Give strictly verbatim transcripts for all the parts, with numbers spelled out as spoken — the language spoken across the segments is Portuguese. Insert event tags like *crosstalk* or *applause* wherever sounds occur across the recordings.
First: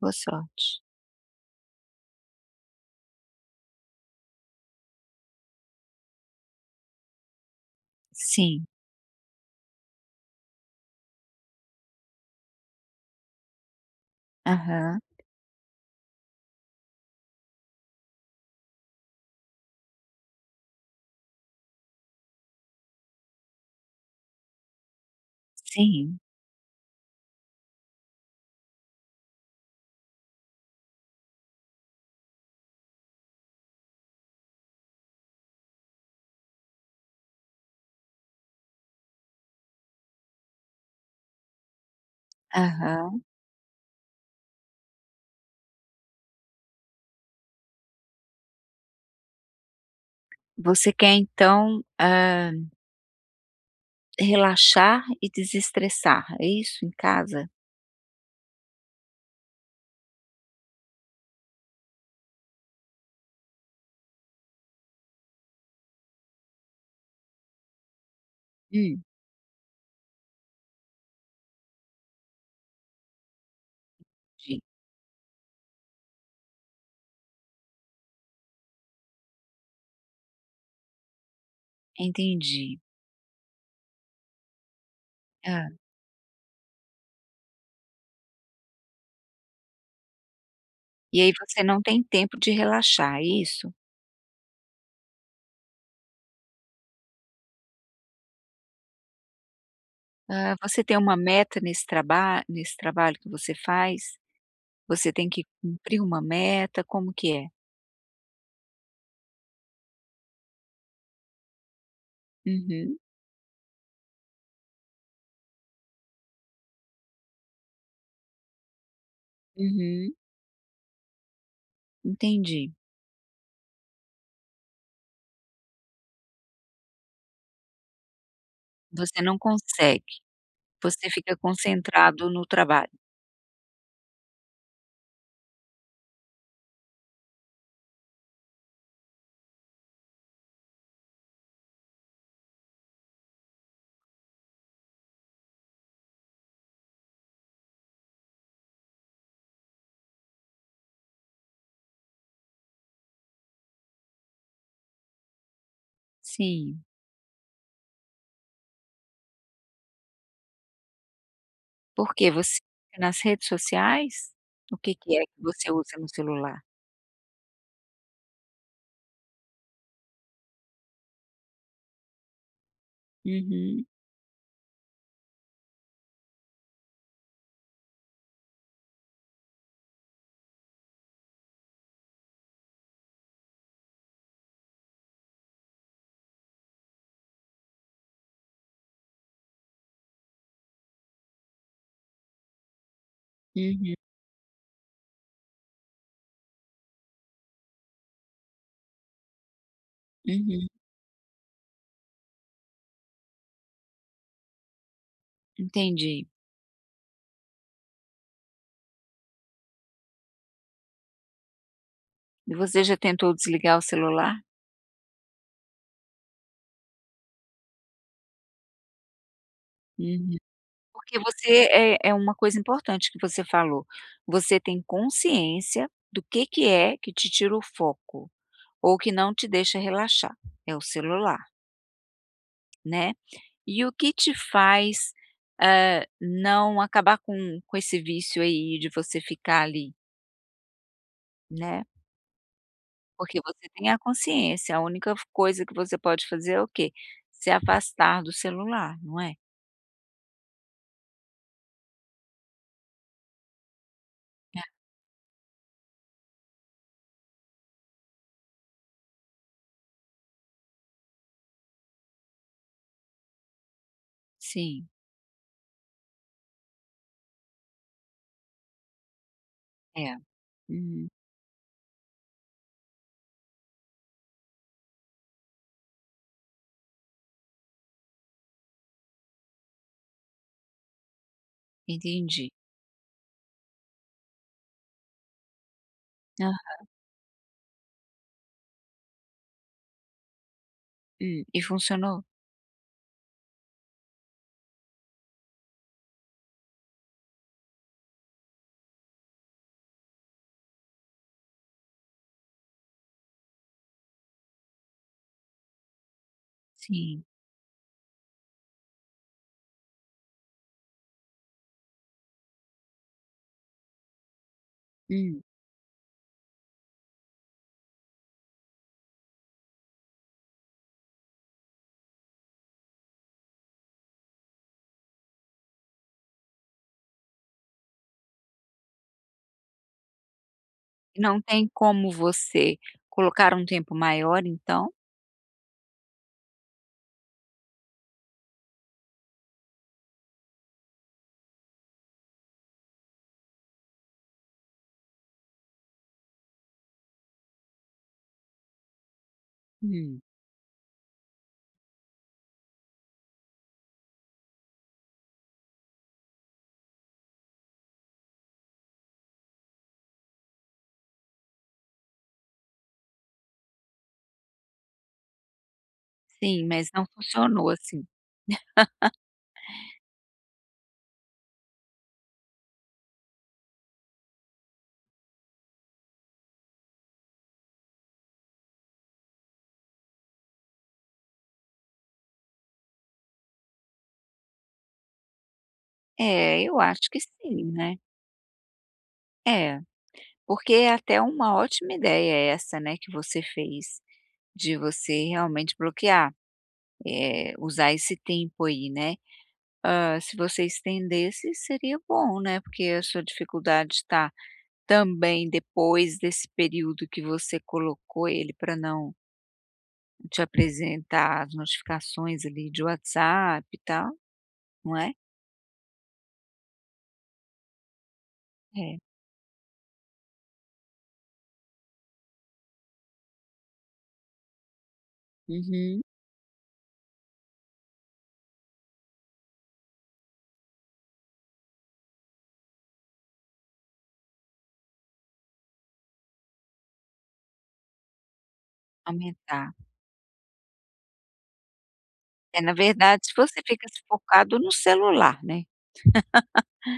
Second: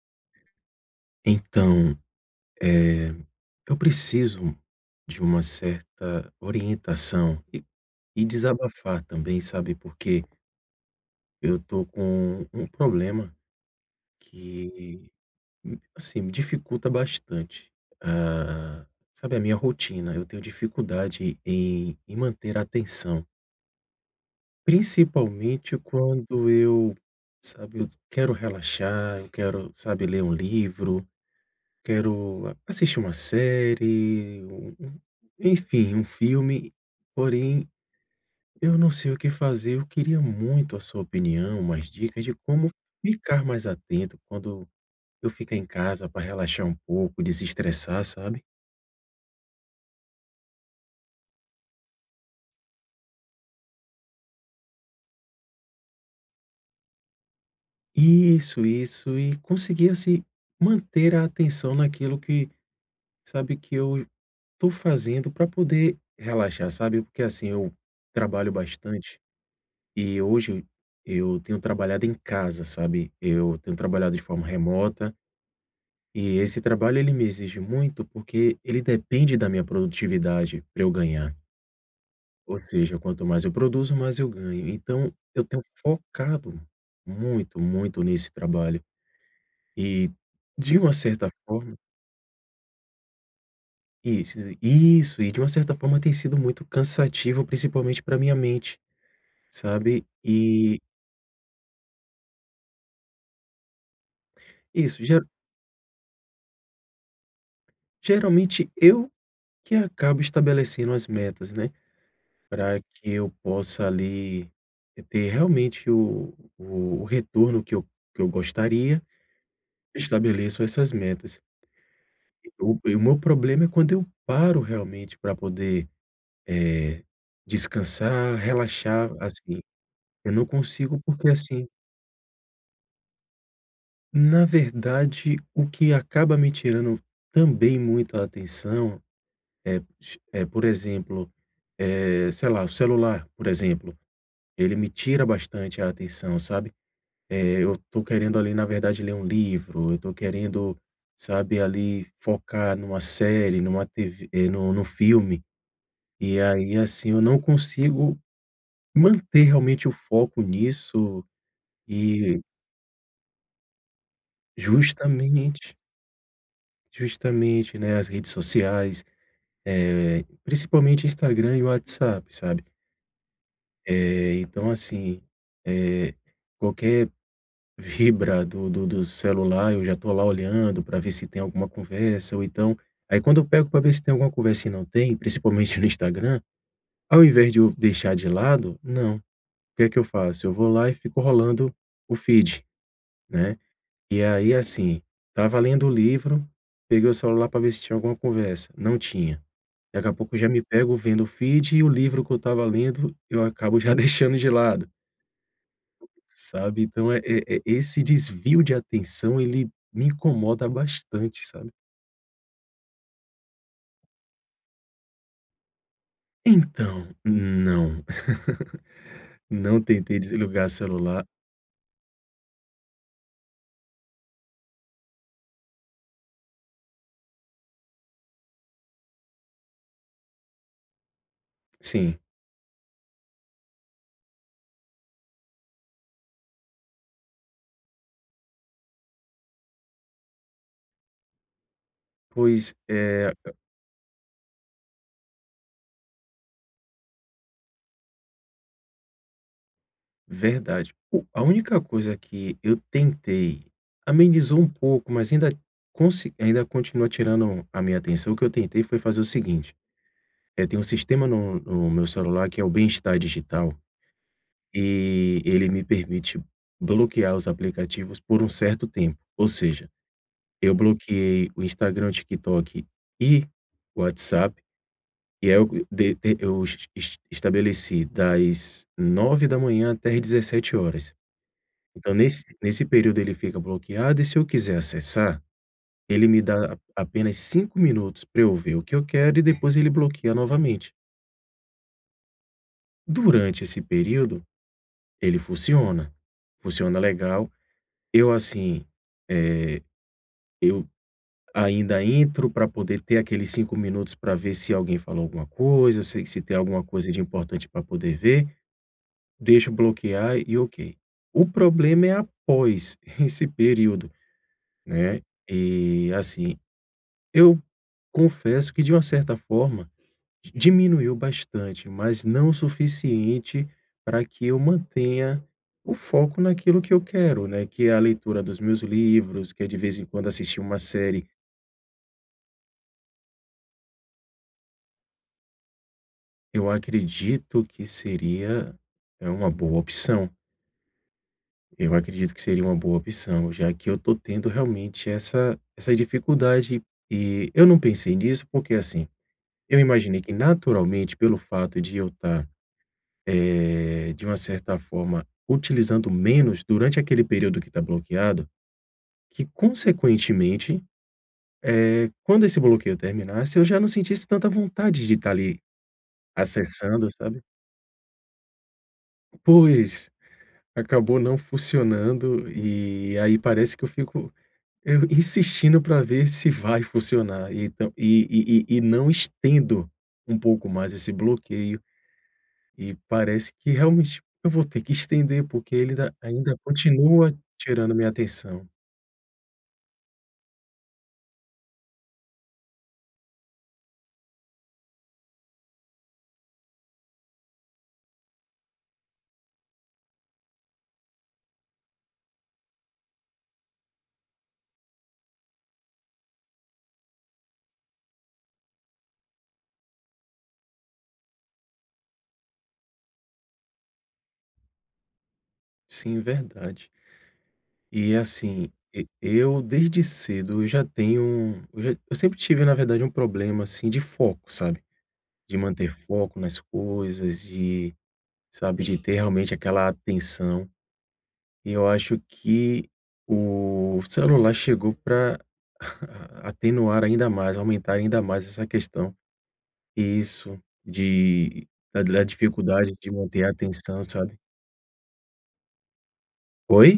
Boa sorte. Então, eh, eu preciso de uma certa orientação e e Sim. desabafar também, sabe, porque eu tô com um problema Aham. que, assim, me dificulta bastante, ah, sabe, a minha rotina. Eu tenho dificuldade em em manter a atenção, principalmente Sim. quando eu, sabe, eu quero relaxar, eu quero, sabe, ler um livro. Quero assistir uma série, um um enfim, um filme, porém eu não sei o que fazer. Eu queria muito a sua opinião, umas dicas de como Aham. ficar mais atento quando eu ficar em casa para relaxar um pouco, desestressar, sabe. Você quer então, hã, relaxar e desestressar, é isso? Em casa? Isso, isso. E conseguir, assim, manter a atenção naquilo que, sabe, que eu tô fazendo para poder relaxar, sabe. Porque, assim, eu trabalho Hum, bastante. E hoje eu tenho trabalhado em casa, sabe. Eu tenho trabalhado de forma entendi, remota e esse trabalho ele me exige muito, porque ele depende da minha produtividade para eu ganhar. Ou entendi. seja, quanto mais eu produzo, mais eu ganho. Então eu tenho Hã. focado muito, muito nesse trabalho. E de uma E certa aí você forma não tem tempo de relaxar, é isso? isso, isso. E de uma certa forma tem sido muito cansativo, principalmente para minha mente, sabe. Hã, E você tem uma meta nesse traba nesse trabalho que você faz? isso, Você ge tem que cumprir uma meta, como que é? geralmente eu que acabo estabelecendo as metas, né, para Uhum, que eu possa ali, ter realmente o o o retorno que eu que eu gostaria, uhum, estabeleço essas metas. entendi. O o meu problema é quando eu paro realmente para poder, eh, descansar, relaxar, Você não assim, consegue, eu não consigo você porque, fica assim, concentrado no trabalho. na verdade o que acaba me tirando também muito a atenção, é é, por exemplo, eh, sei lá, o celular, por exemplo. Ele me tira bastante a atenção, sabe. Eh, eu tô querendo ali, na verdade, ler um livro, eu tô querendo, sabe, ali focar numa série, numa T V, eh, num num filme, e aí, Sim. assim, eu não consigo manter realmente o foco nisso, Porque e você nas redes sociais? O que que é que você justamente usa no celular? justamente, né, as redes sociais, eh, principalmente Instagram e WhatsApp, sabe. Uhum, Eh, então assim, eh, qualquer vibra do do do celular, eu já tô lá olhando para ver se tem alguma conversa, ou então aí quando eu pego para ver se tem alguma conversa e não tem, principalmente *laughs* no Instagram, ao invés de eu deixar de lado, não, o que é que eu faço? Eu vou lá e fico rolando o feed, né. uhum, E aí, assim, tava lendo o livro, peguei o celular para ver se tinha alguma conversa, não tinha. Daqui a pouco eu já me uhum, pego vendo o feed e o livro que eu tava lendo, eu acabo já *laughs* deixando de lado. entendi. Sabe, então, é eh eh, esse desvio de atenção ele me incomoda bastante, sabe. E você já tentou desligar o celular? Então, não, *laughs* não tentei Uhum. desligar Porque celular. você é é uma coisa importante que você falou, você tem consciência do que que é que te tira o foco, ou que não te deixa relaxar, é o celular, Sim, né. E o que te faz, hã, não acabar com com esse vício aí de você ficar ali, né. pois é, Porque você tem a consciência, a única coisa que você pode fazer é o quê? Se afastar do celular, não é? verdade. O A única coisa que eu tentei amenizou É. um pouco, mas ainda consi ainda continua tirando a minha atenção. O que eu tentei foi fazer o seguinte, é, tem um sistema no no meu celular que é o Bem-Estar Digital. Sim, E ele me permite bloquear os aplicativos por um certo tempo, ou seja, é. eu Uhum, bloqueei o Instagram, TikTok e o WhatsApp, e aí eu de de eu es es estabeleci das nove da manhã até às dezessete horas. Então nesse entendi. nesse período ele fica bloqueado e se eu quiser acessar, ele me Hã, dá a apenas cinco minutos para eu ver o que eu quero e depois ele bloqueia novamente. hum, e funcionou? Durante esse período, ele funciona, funciona legal. Eu, assim, eu ainda entro para poder ter aqueles cinco minutos para ver se alguém falou alguma coisa, se se tem alguma coisa de Sim. importante para poder ver, deixo bloquear e ok. O problema é após *laughs* esse período, né, Hum. e assim, eu confesso que de uma certa forma, diminuiu bastante, mas não o suficiente para que eu mantenha o foco naquilo que eu quero, né, que é a leitura dos meus livros, que é de vez em quando assistir uma série. Não tem como você colocar um tempo maior então? Eu acredito que seria é uma boa opção. Eu acredito que seria uma boa opção, já que eu tô tendo realmente essa essa dificuldade. E eu não pensei nisso, porque assim, eu Hum, imaginei que naturalmente, pelo fato de eu estar, eh, de uma certa forma, utilizando menos durante aquele período que está bloqueado, que consequentemente, eh, quando esse bloqueio terminasse, eu já não sentisse tanta vontade de estar ali sim, mas não acessando, sabe? funcionou assim. Pois. Acabou não funcionando, e aí parece que eu fico eu insistindo para ver se vai funcionar, e então e e e e não estendo um pouco mais esse bloqueio, e parece que realmente eu vou ter que estender, porque ele ainda ainda É, eu acho que continua sim, tirando né. minha atenção. É, porque é até uma ótima ideia essa, né, que você fez, de você realmente bloquear, eh, usar esse tempo aí, né. Ah, se você estendesse, seria bom, né, porque a sua dificuldade está também depois desse período que você colocou ele para não te apresentar as notificações ali de WhatsApp e tal, não é? Sim, verdade. E assim, É. e eu desde cedo eu já tenho um- eu já eu sempre tive na verdade um problema, assim, de foco, sabe, de manter Uhum. foco nas coisas, de sabe, de ter realmente aquela atenção. E eu acho que o celular chegou para *laughs* atenuar ainda mais, aumentar ainda mais essa questão. Aumentar. E isso de da da É, na dificuldade de verdade, se manter a você fica atenção, sabe. focado no celular, né, Oi?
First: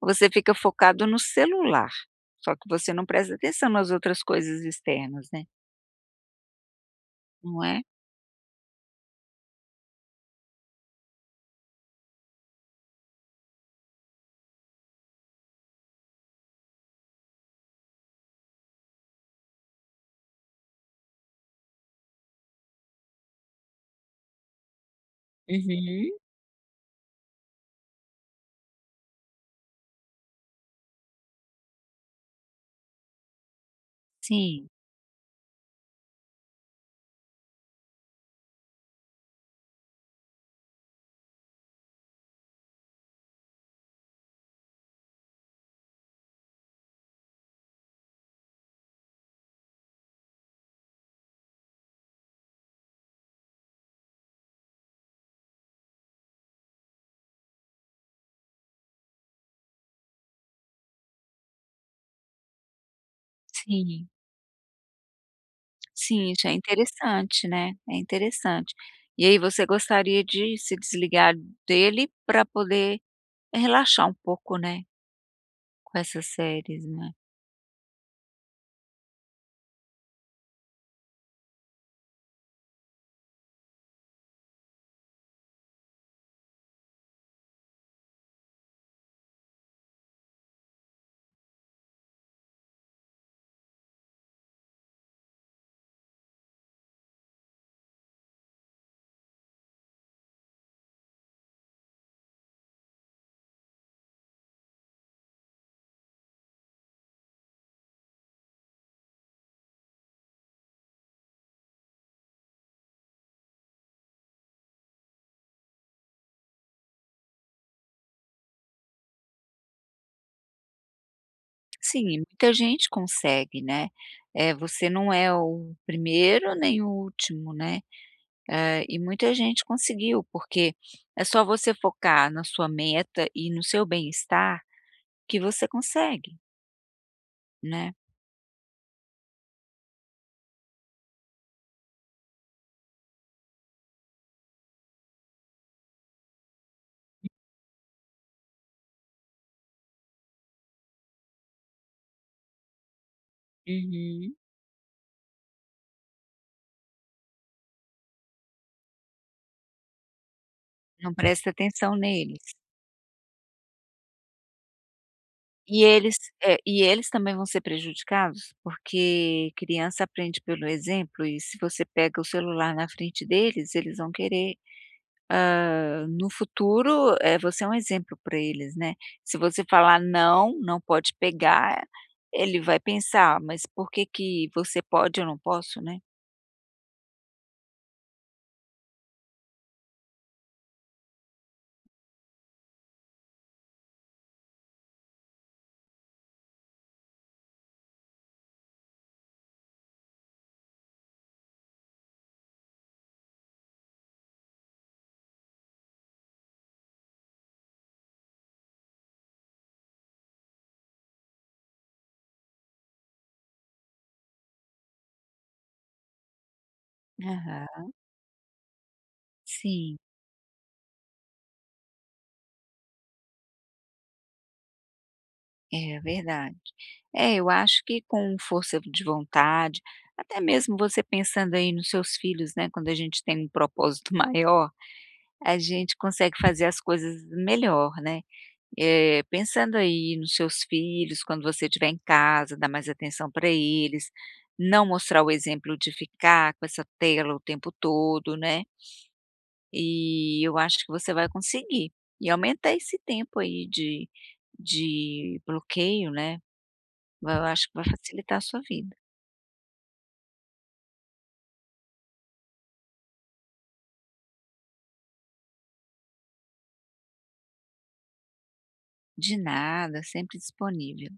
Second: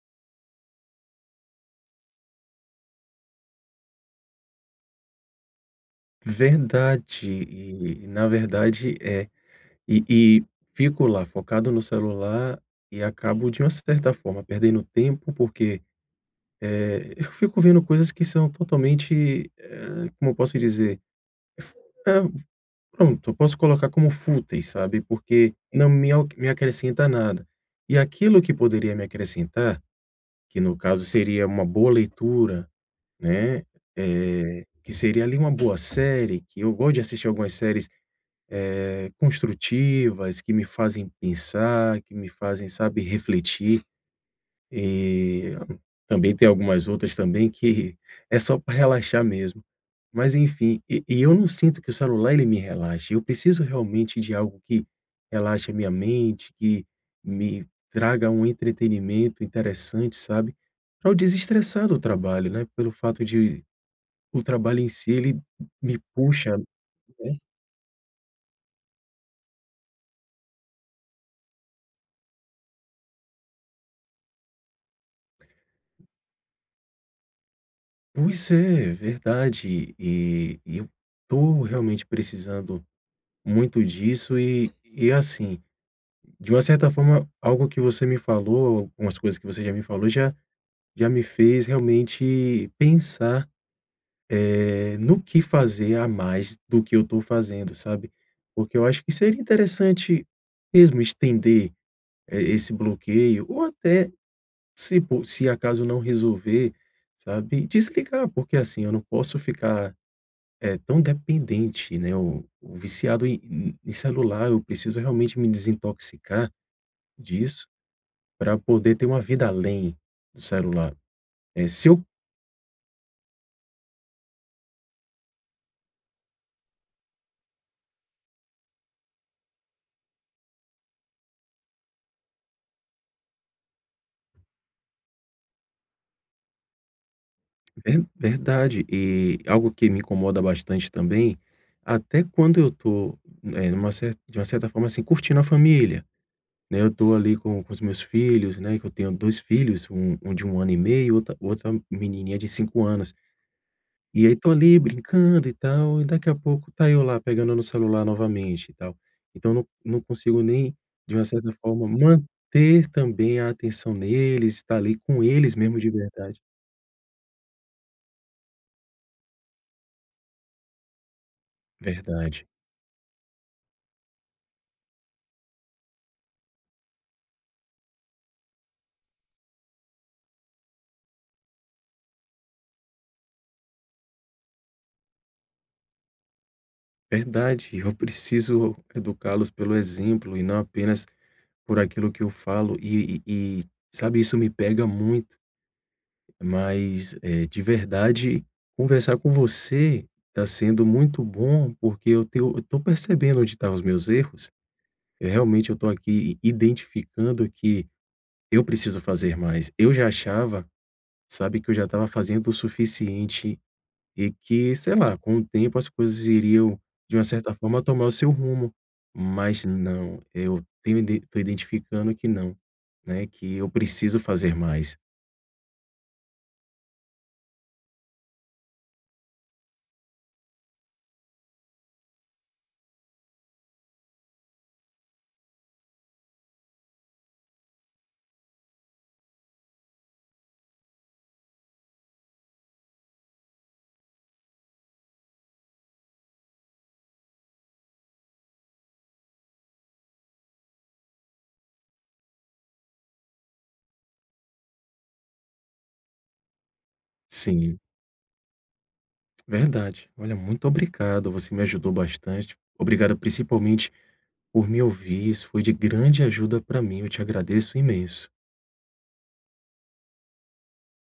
você fica focado no celular, só que você não presta atenção nas outras coisas externas, né, Verdade. não é? E, na verdade, é. E e fico lá focado no celular e acabo, de uma certa forma, perdendo tempo, porque, eh, eu fico vendo coisas que são totalmente, eh, como eu posso dizer, é, pronto, eu posso colocar como fúteis, sabe, porque não Uhum. me al me acrescenta nada. E aquilo que poderia me acrescentar, que no caso seria uma boa leitura, né, eh, Sim, que seria ali uma boa série, que eu gosto de assistir algumas séries, eh, construtivas, que me fazem pensar, que me fazem, sabe, refletir, e hum, também tem algumas outras também que é só para relaxar mesmo. Mas enfim, e e eu não sinto que o celular ele me relaxe, eu preciso realmente de algo que relaxe a minha mente, que me traga um entretenimento interessante, sabe, para eu desestressar do trabalho, né, pelo fato de sim. o trabalho em si ele me Sim, isso é puxa. Né. interessante, né, é interessante. E aí você gostaria de se desligar dele para poder relaxar um pouco, né, com essas séries, né. Pois é, verdade, e e eu tô realmente precisando muito disso, e e assim, de uma certa forma, algo que você me falou, algumas coisas que você já me falou já já me fez realmente pensar, eh, no que fazer a mais do que eu estou fazendo, sabe. Porque eu acho que seria interessante mesmo estender, eh, esse bloqueio ou até se po se acaso não resolver, sabe, desligar, porque assim, eu não posso ficar, eh, tão dependente, né, O ou viciado em em celular, eu preciso realmente me desintoxicar disso para poder ter uma vida além do celular. Eh, se eu Sim, muita gente consegue, né, eh, você não é o primeiro nem o último, né, eh, e muita gente conseguiu, porque é só você focar na sua meta e no seu bem-estar que você consegue, É né. verdade. E algo que me incomoda bastante também, até quando eu tô, eh, numa cer de uma certa forma, assim, curtindo a família, né, eu tô ali com com os meus filhos, né, que eu tenho dois filhos, um um de um ano e meio, outra outra menininha de cinco anos. E Uhum. aí tô ali brincando e tal, e daqui a pouco tá eu lá pegando no celular novamente e tal. Então não não consigo nem, Não de uma presta certa forma, atenção neles. manter também a atenção neles, estar ali com eles mesmo E de eles verdade. é, e eles também vão ser prejudicados, porque criança aprende pelo exemplo e se você pega o Verdade. celular na frente deles, eles vão querer, hã, no futuro, eh, você é um exemplo para eles, né. Se você falar: "Não, não pode pegar", ele vai pensar: "Mas por que que você pode e eu não posso", né. Verdade, eu preciso educá-los pelo exemplo e não apenas por aquilo que eu falo e e e, sabe, isso me pega muito, mas, eh, de verdade, conversar com você está sendo muito bom, porque eu tenho eu tô percebendo onde tá os meus erros, eh, realmente eu tô aqui identificando que eu preciso fazer mais. Eu já achava, sabe, que eu já estava fazendo o suficiente e que, sei lá, com o tempo as coisas iriam, de uma certa forma, Aham. tomar o seu rumo. Mas Sim, não, eu tenho iden tô identificando que não, né, que eu preciso fazer mais. é verdade. É, eu acho que com força de vontade, até mesmo você pensando aí nos seus filhos, né, quando a gente tem um propósito *laughs* maior. A gente consegue fazer as coisas melhor, né. Eh, pensando aí nos seus filhos, quando você estiver em casa, dar mais atenção para eles, não mostrar o exemplo de ficar com essa tela o tempo todo, né. E eu acho que você vai conseguir. E aumentar esse tempo aí de de bloqueio, né, eu acho que Sim, vai facilitar a sua vida. verdade. Olha, muito obrigado, você me ajudou bastante. Obrigado principalmente por me ouvir, isso foi de grande ajuda para mim, eu te agradeço imenso. De nada, sempre disponível.